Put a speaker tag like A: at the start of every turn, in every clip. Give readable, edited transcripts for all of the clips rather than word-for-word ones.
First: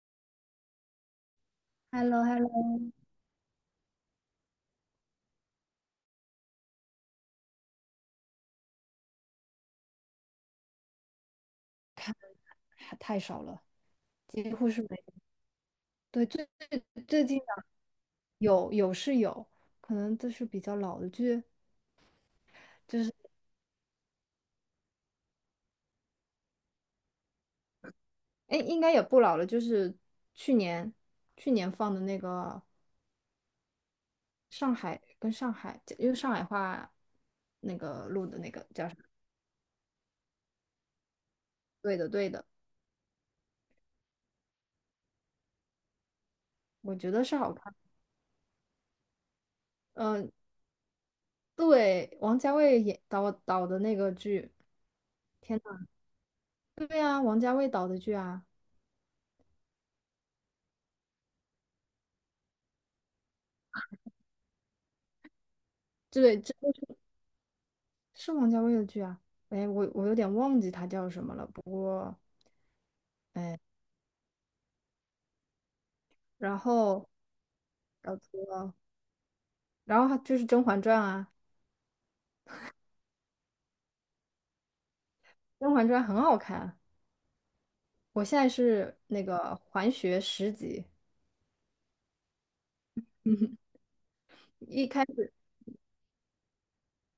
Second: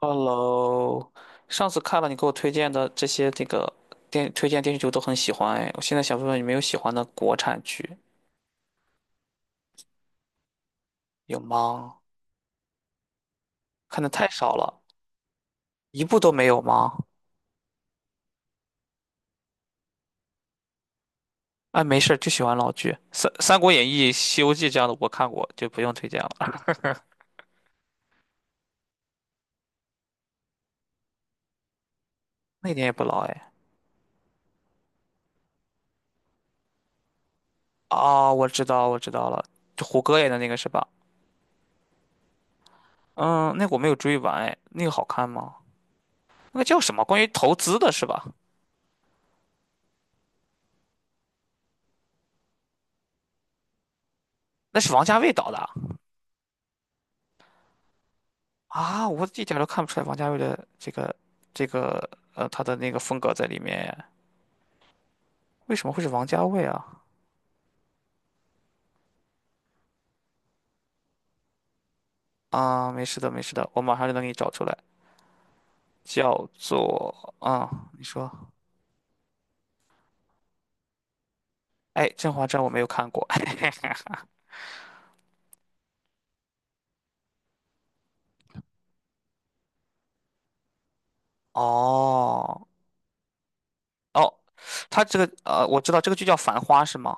A: Hello，上次
B: h
A: 看
B: e l
A: 了
B: l
A: 你
B: o
A: 给
B: h
A: 我
B: e l l
A: 推荐
B: o
A: 的这些这个电推荐电视剧，我都很喜欢哎。我现在想问问你，没有喜欢的国产剧有吗？
B: 太少了，
A: 看的太
B: 几
A: 少
B: 乎是
A: 了，
B: 没。
A: 一部
B: 对，
A: 都没
B: 最
A: 有
B: 最
A: 吗？
B: 最近的有是有，可能这是比较老的剧，
A: 哎，没事儿，就喜欢老剧，
B: 就是
A: 《三国演义》《西游记》这样的我看过，就不用推荐了。
B: 哎，应该也不老了，就是去年去年放的那个
A: 那点也不老哎。
B: 上海，因为上海话那个录
A: 啊，
B: 的
A: 我
B: 那
A: 知
B: 个
A: 道，
B: 叫啥？
A: 我知道了，就胡歌演的那个是吧？
B: 对的，对的，
A: 嗯，那个我没有追完哎，那个好看吗？那个叫什
B: 我
A: 么？
B: 觉
A: 关
B: 得
A: 于
B: 是好
A: 投
B: 看。
A: 资的是吧？
B: 嗯、对，王家卫导的那个剧，
A: 那是王家卫导
B: 天
A: 的。
B: 呐，对啊，王家卫导的剧啊，
A: 啊，我一点儿都看不出来王家卫的这个他的那个风格在里面耶，为什么会是王
B: 对，
A: 家
B: 这
A: 卫啊？
B: 是王家卫的剧啊，哎，我有点忘记他叫什么了。不过，
A: 啊，没事的，没事的，我马上就能给你找出来，叫
B: 然后
A: 做啊、你
B: 搞
A: 说，
B: 错了，然后还就是《甄嬛传》啊，
A: 哎，《甄嬛传》我没有看过，
B: 《甄嬛传》很好看。我现在是那个环学十级。
A: 哦 哦，
B: 一
A: 他
B: 开
A: 这个，
B: 始
A: 我知道这个剧叫《繁花》是吗？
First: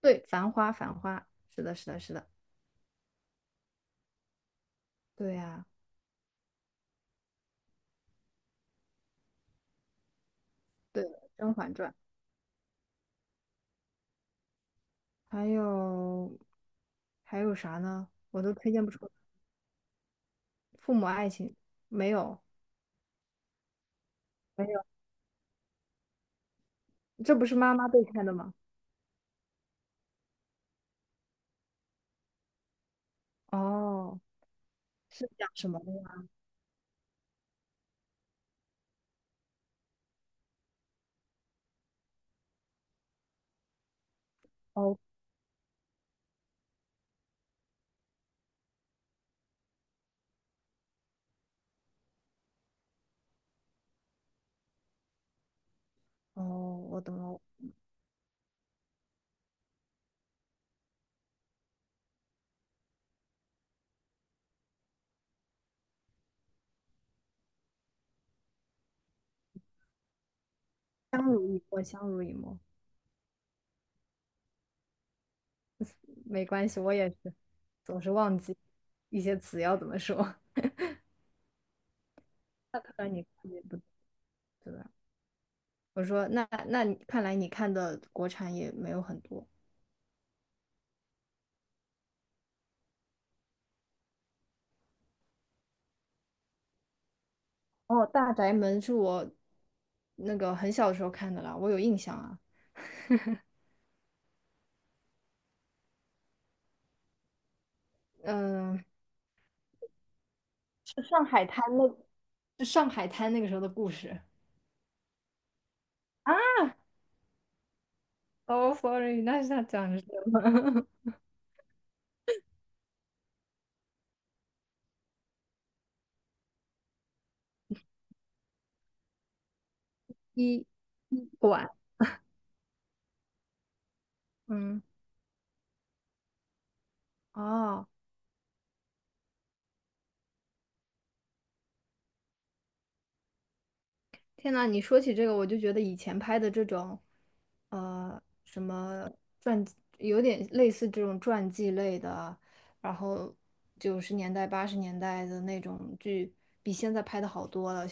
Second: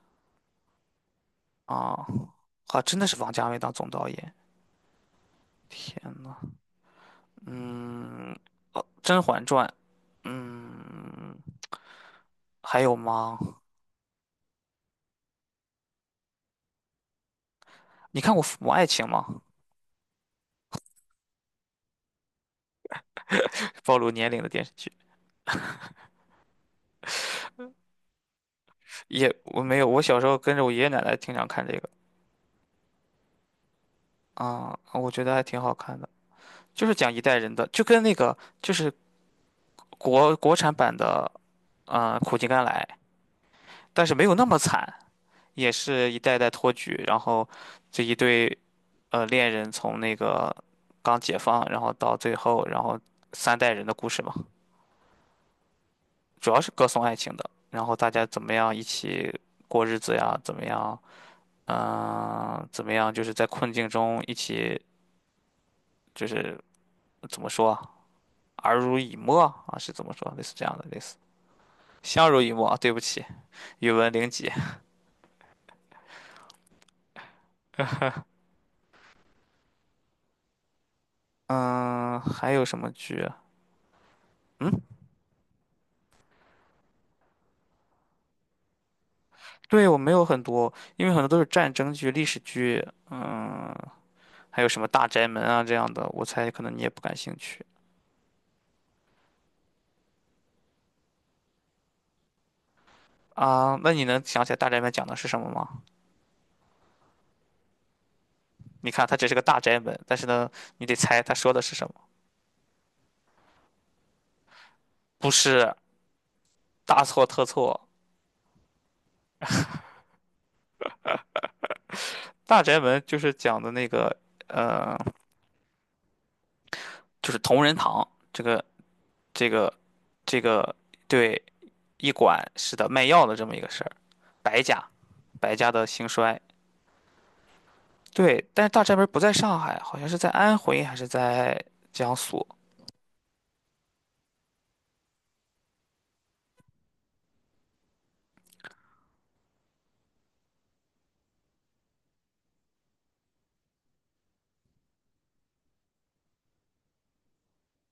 B: 对《繁花》，《繁花》是的，是的，
A: 啊
B: 是的，
A: 啊，真的是王家卫当总导演，
B: 对呀、
A: 天呐，嗯，《甄嬛传》，
B: 对，
A: 嗯，
B: 《甄嬛传》，
A: 还有吗？
B: 还有啥呢？
A: 你看过
B: 我都
A: 《父母
B: 推荐
A: 爱
B: 不
A: 情》
B: 出来。
A: 吗？
B: 父母爱情，没有，
A: 暴露年龄的电
B: 没
A: 视
B: 有，
A: 剧，
B: 这不是妈妈被看的吗？
A: 也我没有，我小时候跟着我爷爷奶奶经常看这个
B: 哦，
A: 啊，我觉
B: 是
A: 得还
B: 讲
A: 挺
B: 什
A: 好
B: 么的
A: 看的，
B: 呀？
A: 就是讲一代人的，就跟那个就是国产版的，啊苦尽甘来，但是没有那么惨，
B: 哦
A: 也是一代代托举，然后这一对恋人从那个刚解放，然后到最后，然后三代人的故事嘛，
B: 哦，
A: 主要是歌
B: 我
A: 颂爱
B: 懂
A: 情
B: 了。
A: 的，然后大家怎么样一起过日子呀，怎么样。嗯、怎么样？就是在困境中一起，就是怎么说啊，耳濡以沫啊，是怎么说？类似这样的，类似
B: 相濡以沫，相濡
A: 相
B: 以
A: 濡以
B: 沫。
A: 沫啊。对不起，语文零级。
B: 没关系，我也是，总是忘记一些词要怎么说。
A: 嗯、还有什
B: 那
A: 么
B: 看来你
A: 剧？
B: 看也不对
A: 嗯，
B: 吧？我说那你看来你看的国产也没有很多。
A: 对，我没有很多，因为很多都是战争剧、历史剧，嗯，还有什么《大宅门》啊这样的，我猜可能你也不感兴趣
B: 哦，《大宅门》是我那个很小的时候看的啦，我有印象啊。
A: 啊。那你能想起来《大宅门》讲的是什么吗？
B: 嗯，
A: 你看，它只是个大宅门，但是呢，你得
B: 是
A: 猜
B: 上
A: 它
B: 海
A: 说的
B: 滩
A: 是什么，
B: 那，是上海滩那个时候的故事。
A: 不是大错特错。
B: 哦，sorry，那是他讲的是
A: 大宅门就是讲的那个，呃，就是同仁堂这个这
B: 一
A: 个
B: 一
A: 对
B: 馆，
A: 医馆是的卖药的这么一个事儿，白
B: 嗯，
A: 家白家的兴衰。
B: 哦。
A: 对，但是大宅门不在上海，好像是在安徽还是在江苏。
B: 天呐，你说起这个，我就觉得以前拍的这种，呃，什么传，有点类似这种传记类的，然后90年代、80年代的那种剧，比现在拍的好多了。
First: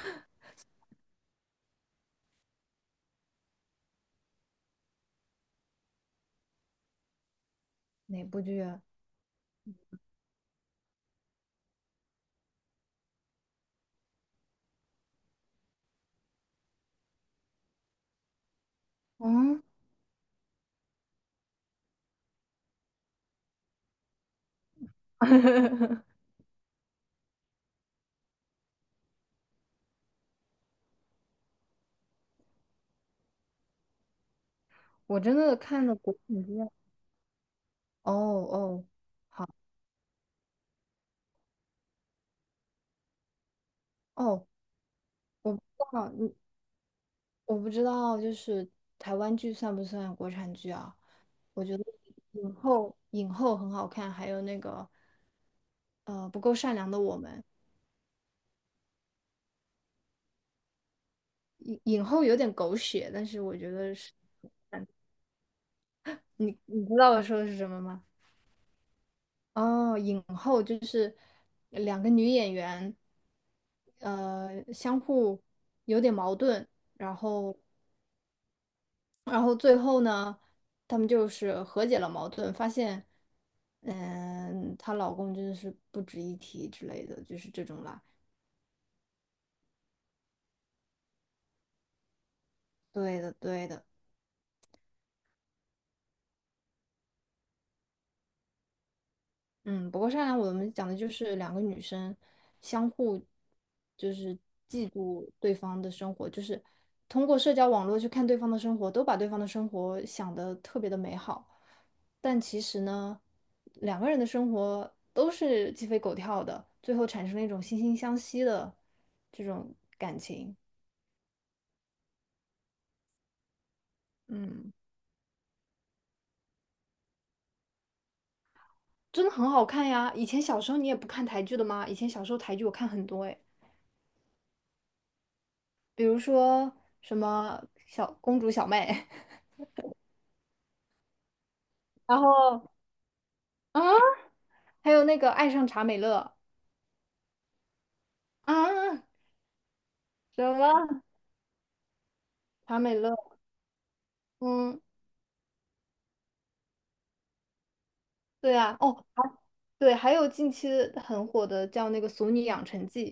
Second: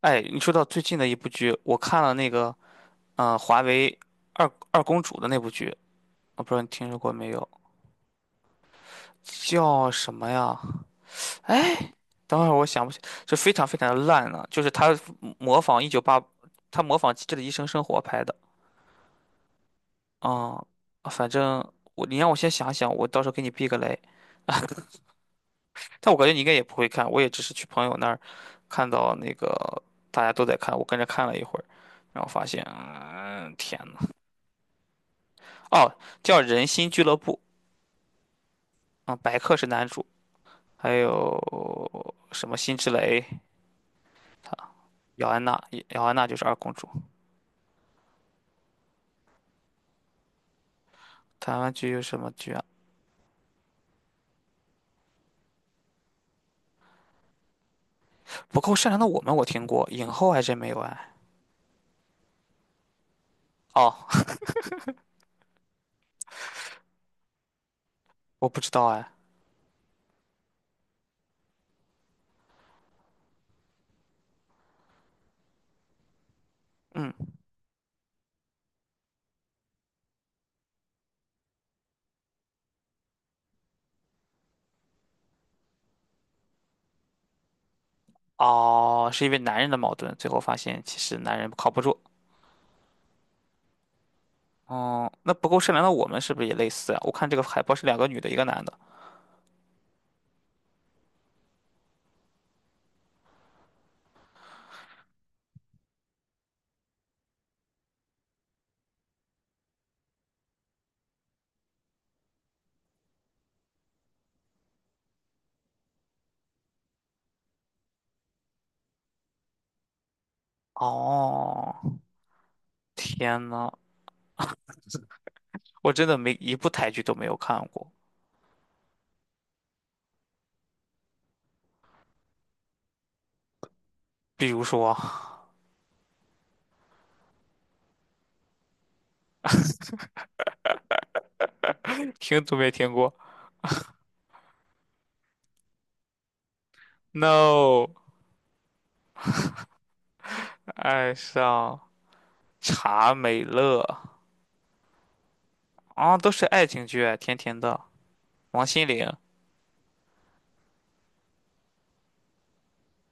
A: 哎，你说到最近的一部剧，我看了那个，嗯，华为二公主的那部剧，我不知道你听说过没有，
B: 哪部剧啊？
A: 叫什么呀？哎，等会儿我想不起，这非常非常的烂了、就是模仿一九八，他模仿《机智的医生生活》拍的。
B: 嗯，
A: 啊，反正你让我先想想，我到时候给你避个雷。但我感觉你应该也不会看，我也只是去朋友那儿看到那个大家都在看，我跟着看了一会儿，然后发现，嗯，天呐，
B: 我真的看的
A: 哦，
B: 国
A: 叫
B: 产剧
A: 《人
B: 啊。
A: 心俱乐部》
B: 哦哦
A: 啊、白客是男主，还有什么辛芷蕾、
B: 哦，
A: 姚安
B: 我不
A: 娜，
B: 知
A: 姚
B: 道，
A: 安娜就是二公主。
B: 我不知道，就是台湾剧算不算国产剧啊？
A: 台
B: 我
A: 湾
B: 觉得
A: 剧有什么剧？
B: 影
A: 啊？
B: 后影后很好看，还有那个不够善良的我们，
A: 不够善良的我们我听过，影后还真没有哎。
B: 影后有点狗血，但是我觉
A: 哦，
B: 得是你知道我说的是什么吗？
A: 我不知道哎。
B: 哦，影后就是两个女演员，呃，相互有点矛盾，
A: 嗯，
B: 然后最后呢，他们就是和解了矛盾，发现，嗯，她老公真的是不值一提之类的，就是这种啦。
A: 哦，是因为男人的矛盾，最后发现其实男人靠不住。
B: 对的，对的。
A: 哦，那不够善良的我们是不是也类似啊？我看这个海报是两个女的，一个男的。
B: 嗯，不过善良》我们讲的就是两个女生相互就是嫉妒对方的生活，就是通过社交网络去看对方的生活，都把对方的生活想得特别的美好，但其实呢，两个人的生活都是鸡飞狗跳的，最后产生了一种惺惺相惜的这种感情。
A: 哦，天呐，
B: 嗯，
A: 我真的没一部台剧都没有看过，
B: 真的很好看呀！以前小时候你也不看台剧的吗？以前小时候台剧我看很多诶，
A: 比如说
B: 比如说什么小公主小妹。然
A: 听都没
B: 后
A: 听过
B: 啊，还有那个爱上查美乐
A: ，No，
B: 啊，什么
A: 爱上
B: 查美
A: 查
B: 乐？
A: 美乐
B: 嗯，
A: 啊，都是爱情剧啊，甜甜的，
B: 对
A: 王
B: 啊，
A: 心
B: 哦，
A: 凌。
B: 还对，还有近期很火的叫那个《俗女养成记》，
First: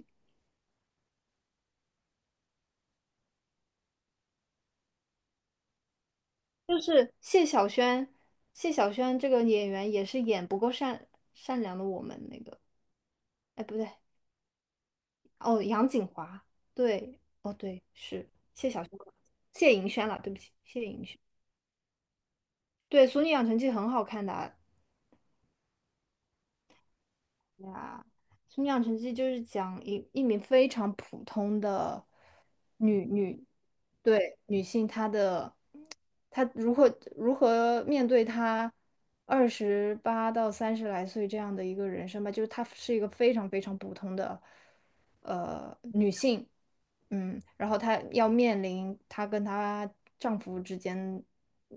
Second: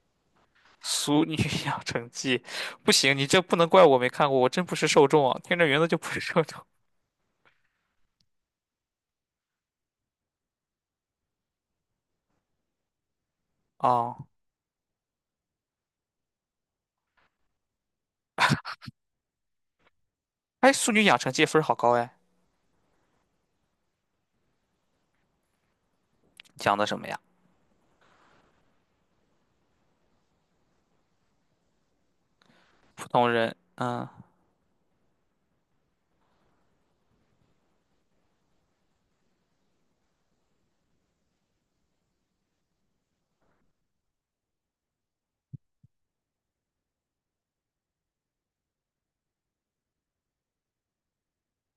A: 俗女养成记，不行，你这不能怪我没看过，我真不是受众啊，听着名字就不是受众。
B: 就是谢小轩，谢小轩这个演员也是演不够善良的我们那个，哎，不对，
A: 哦，
B: 哦，杨谨华，对，哦对，是谢小轩，谢盈轩了，对不起，
A: 哎，
B: 谢
A: 《俗女
B: 盈
A: 养
B: 轩，
A: 成记》分儿好高哎，
B: 对，《俗女养成记》很好看的啊
A: 讲的什么呀？
B: 呀，《速女养成绩就是讲一名非常普通的女
A: 普通
B: 女，
A: 人，嗯，
B: 对女性，她如何面对她28到30来岁这样的一个人生吧，就是她是一个非常非常普通的呃女性，嗯，然后她要面临她跟她丈夫之间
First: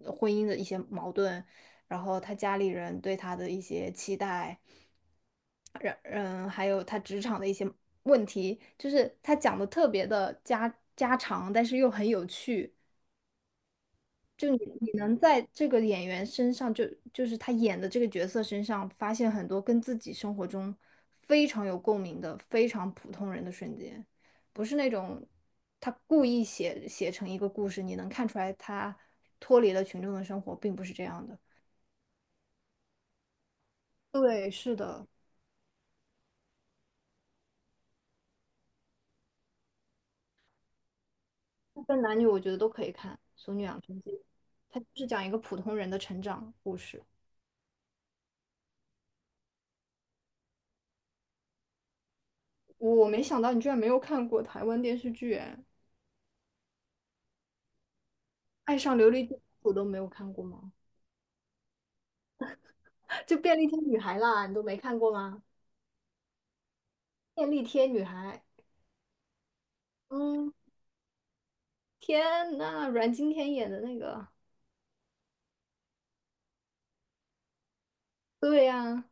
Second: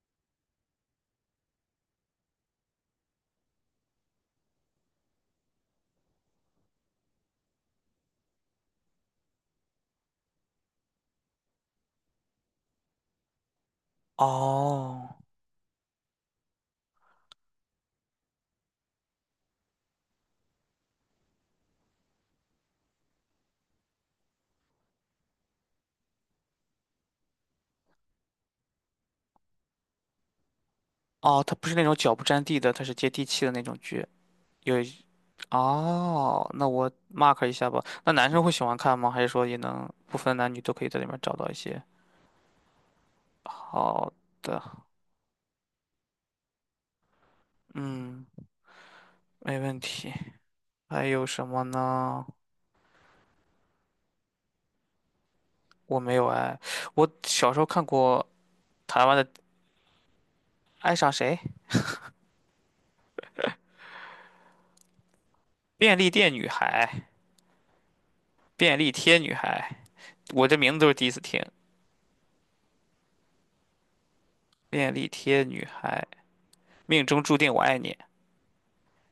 B: 婚姻的一些矛盾，然后他家里人对他的一些期待，还有他职场的一些问题，就是他讲的特别的家家常，但是又很有趣。就你
A: 哦，
B: 能在这个演员身上就，就是他演的这个角色身上，发现很多跟自己生活中非常有共鸣的、非常普通人的瞬间，不是那种他故意写成一个故事，你能看出来他脱离了群众的生活，并不是这样的。
A: 哦，它不是那种脚不沾地的，它是接地气的那种剧。
B: 对，是
A: 有一，
B: 的。
A: 哦，那我 mark 一下吧。那男生会喜欢看吗？还是说也能不分男女都可以在里面找到一
B: 不
A: 些
B: 分男女，我觉得都可以看《俗女养成
A: 好
B: 记》，它
A: 的？
B: 就是讲一个普通人的成长故事。
A: 嗯，没问题。还有什么呢？
B: 我没想到你居然没有看过台湾电视剧，哎，
A: 我没有哎，我小时候看过。
B: 《爱上
A: 台
B: 琉
A: 湾
B: 璃
A: 的
B: 金我都没有看过吗？
A: 爱上谁？
B: 就《便利贴女孩》啦，你都没看过吗？
A: 便利店女孩，
B: 《便利贴女孩》，
A: 便利贴女孩，我
B: 嗯，
A: 这名字都是第一次听。
B: 天呐，阮经天演的那个，
A: 便利贴女孩，命中注定我爱你。
B: 对呀、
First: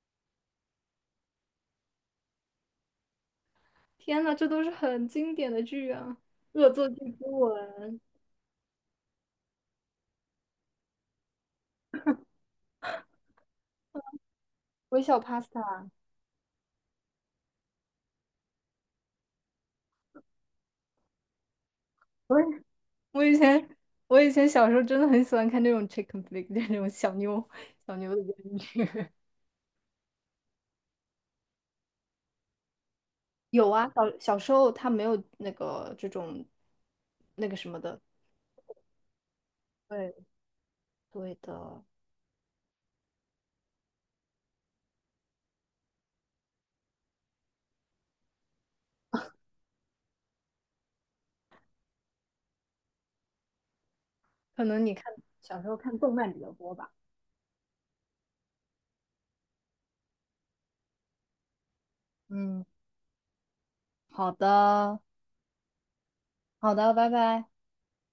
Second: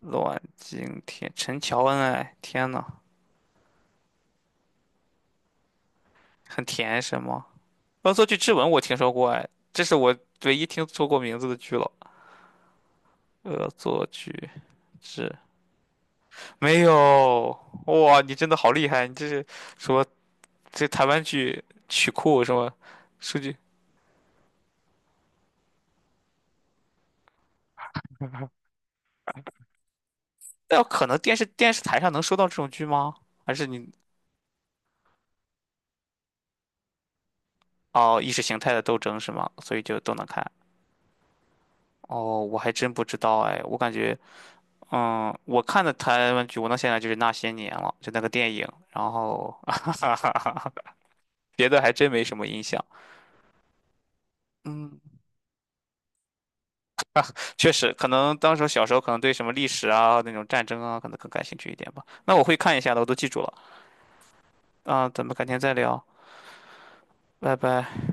A: 阮经天，陈乔恩，哎，天呐，
B: 天呐，这都是很经典的剧啊，
A: 很
B: 《恶作剧
A: 甜是
B: 之
A: 吗？
B: 吻》，
A: 恶作剧之吻我听说过，哎，这是我唯一听说过名字的剧了。恶作剧
B: 《微笑
A: 之
B: Pasta》。
A: 没有，哇，你真的好厉害！你这是说这台湾剧曲库什么
B: 我以
A: 数据？
B: 前我以前小时候真的很喜欢看这种 chicken flick，就是那种小妞的电视剧。
A: 那有可能电视台上能收到这种剧吗？还是
B: 有啊，
A: 你
B: 小小时候他没有那个这种那个什么的。
A: 哦，意识形态的斗争是吗？所以就都
B: 对，
A: 能看。
B: 对的，
A: 哦，我还真不知道哎，我感觉，嗯，我看的台湾剧，我能想起来就是那些年了，就那个电影，然后，别的还真没什么印象。
B: 可能你
A: 嗯，
B: 看小时候看动漫比较多吧。
A: 确实，可能当时小时候可能对什么历史啊、那种战争啊，可能更感兴趣一点吧。那我会
B: 嗯，
A: 看一下的，我都记住了。
B: 好的，
A: 啊，咱们改天再聊，
B: 好的，拜拜。
A: 拜拜。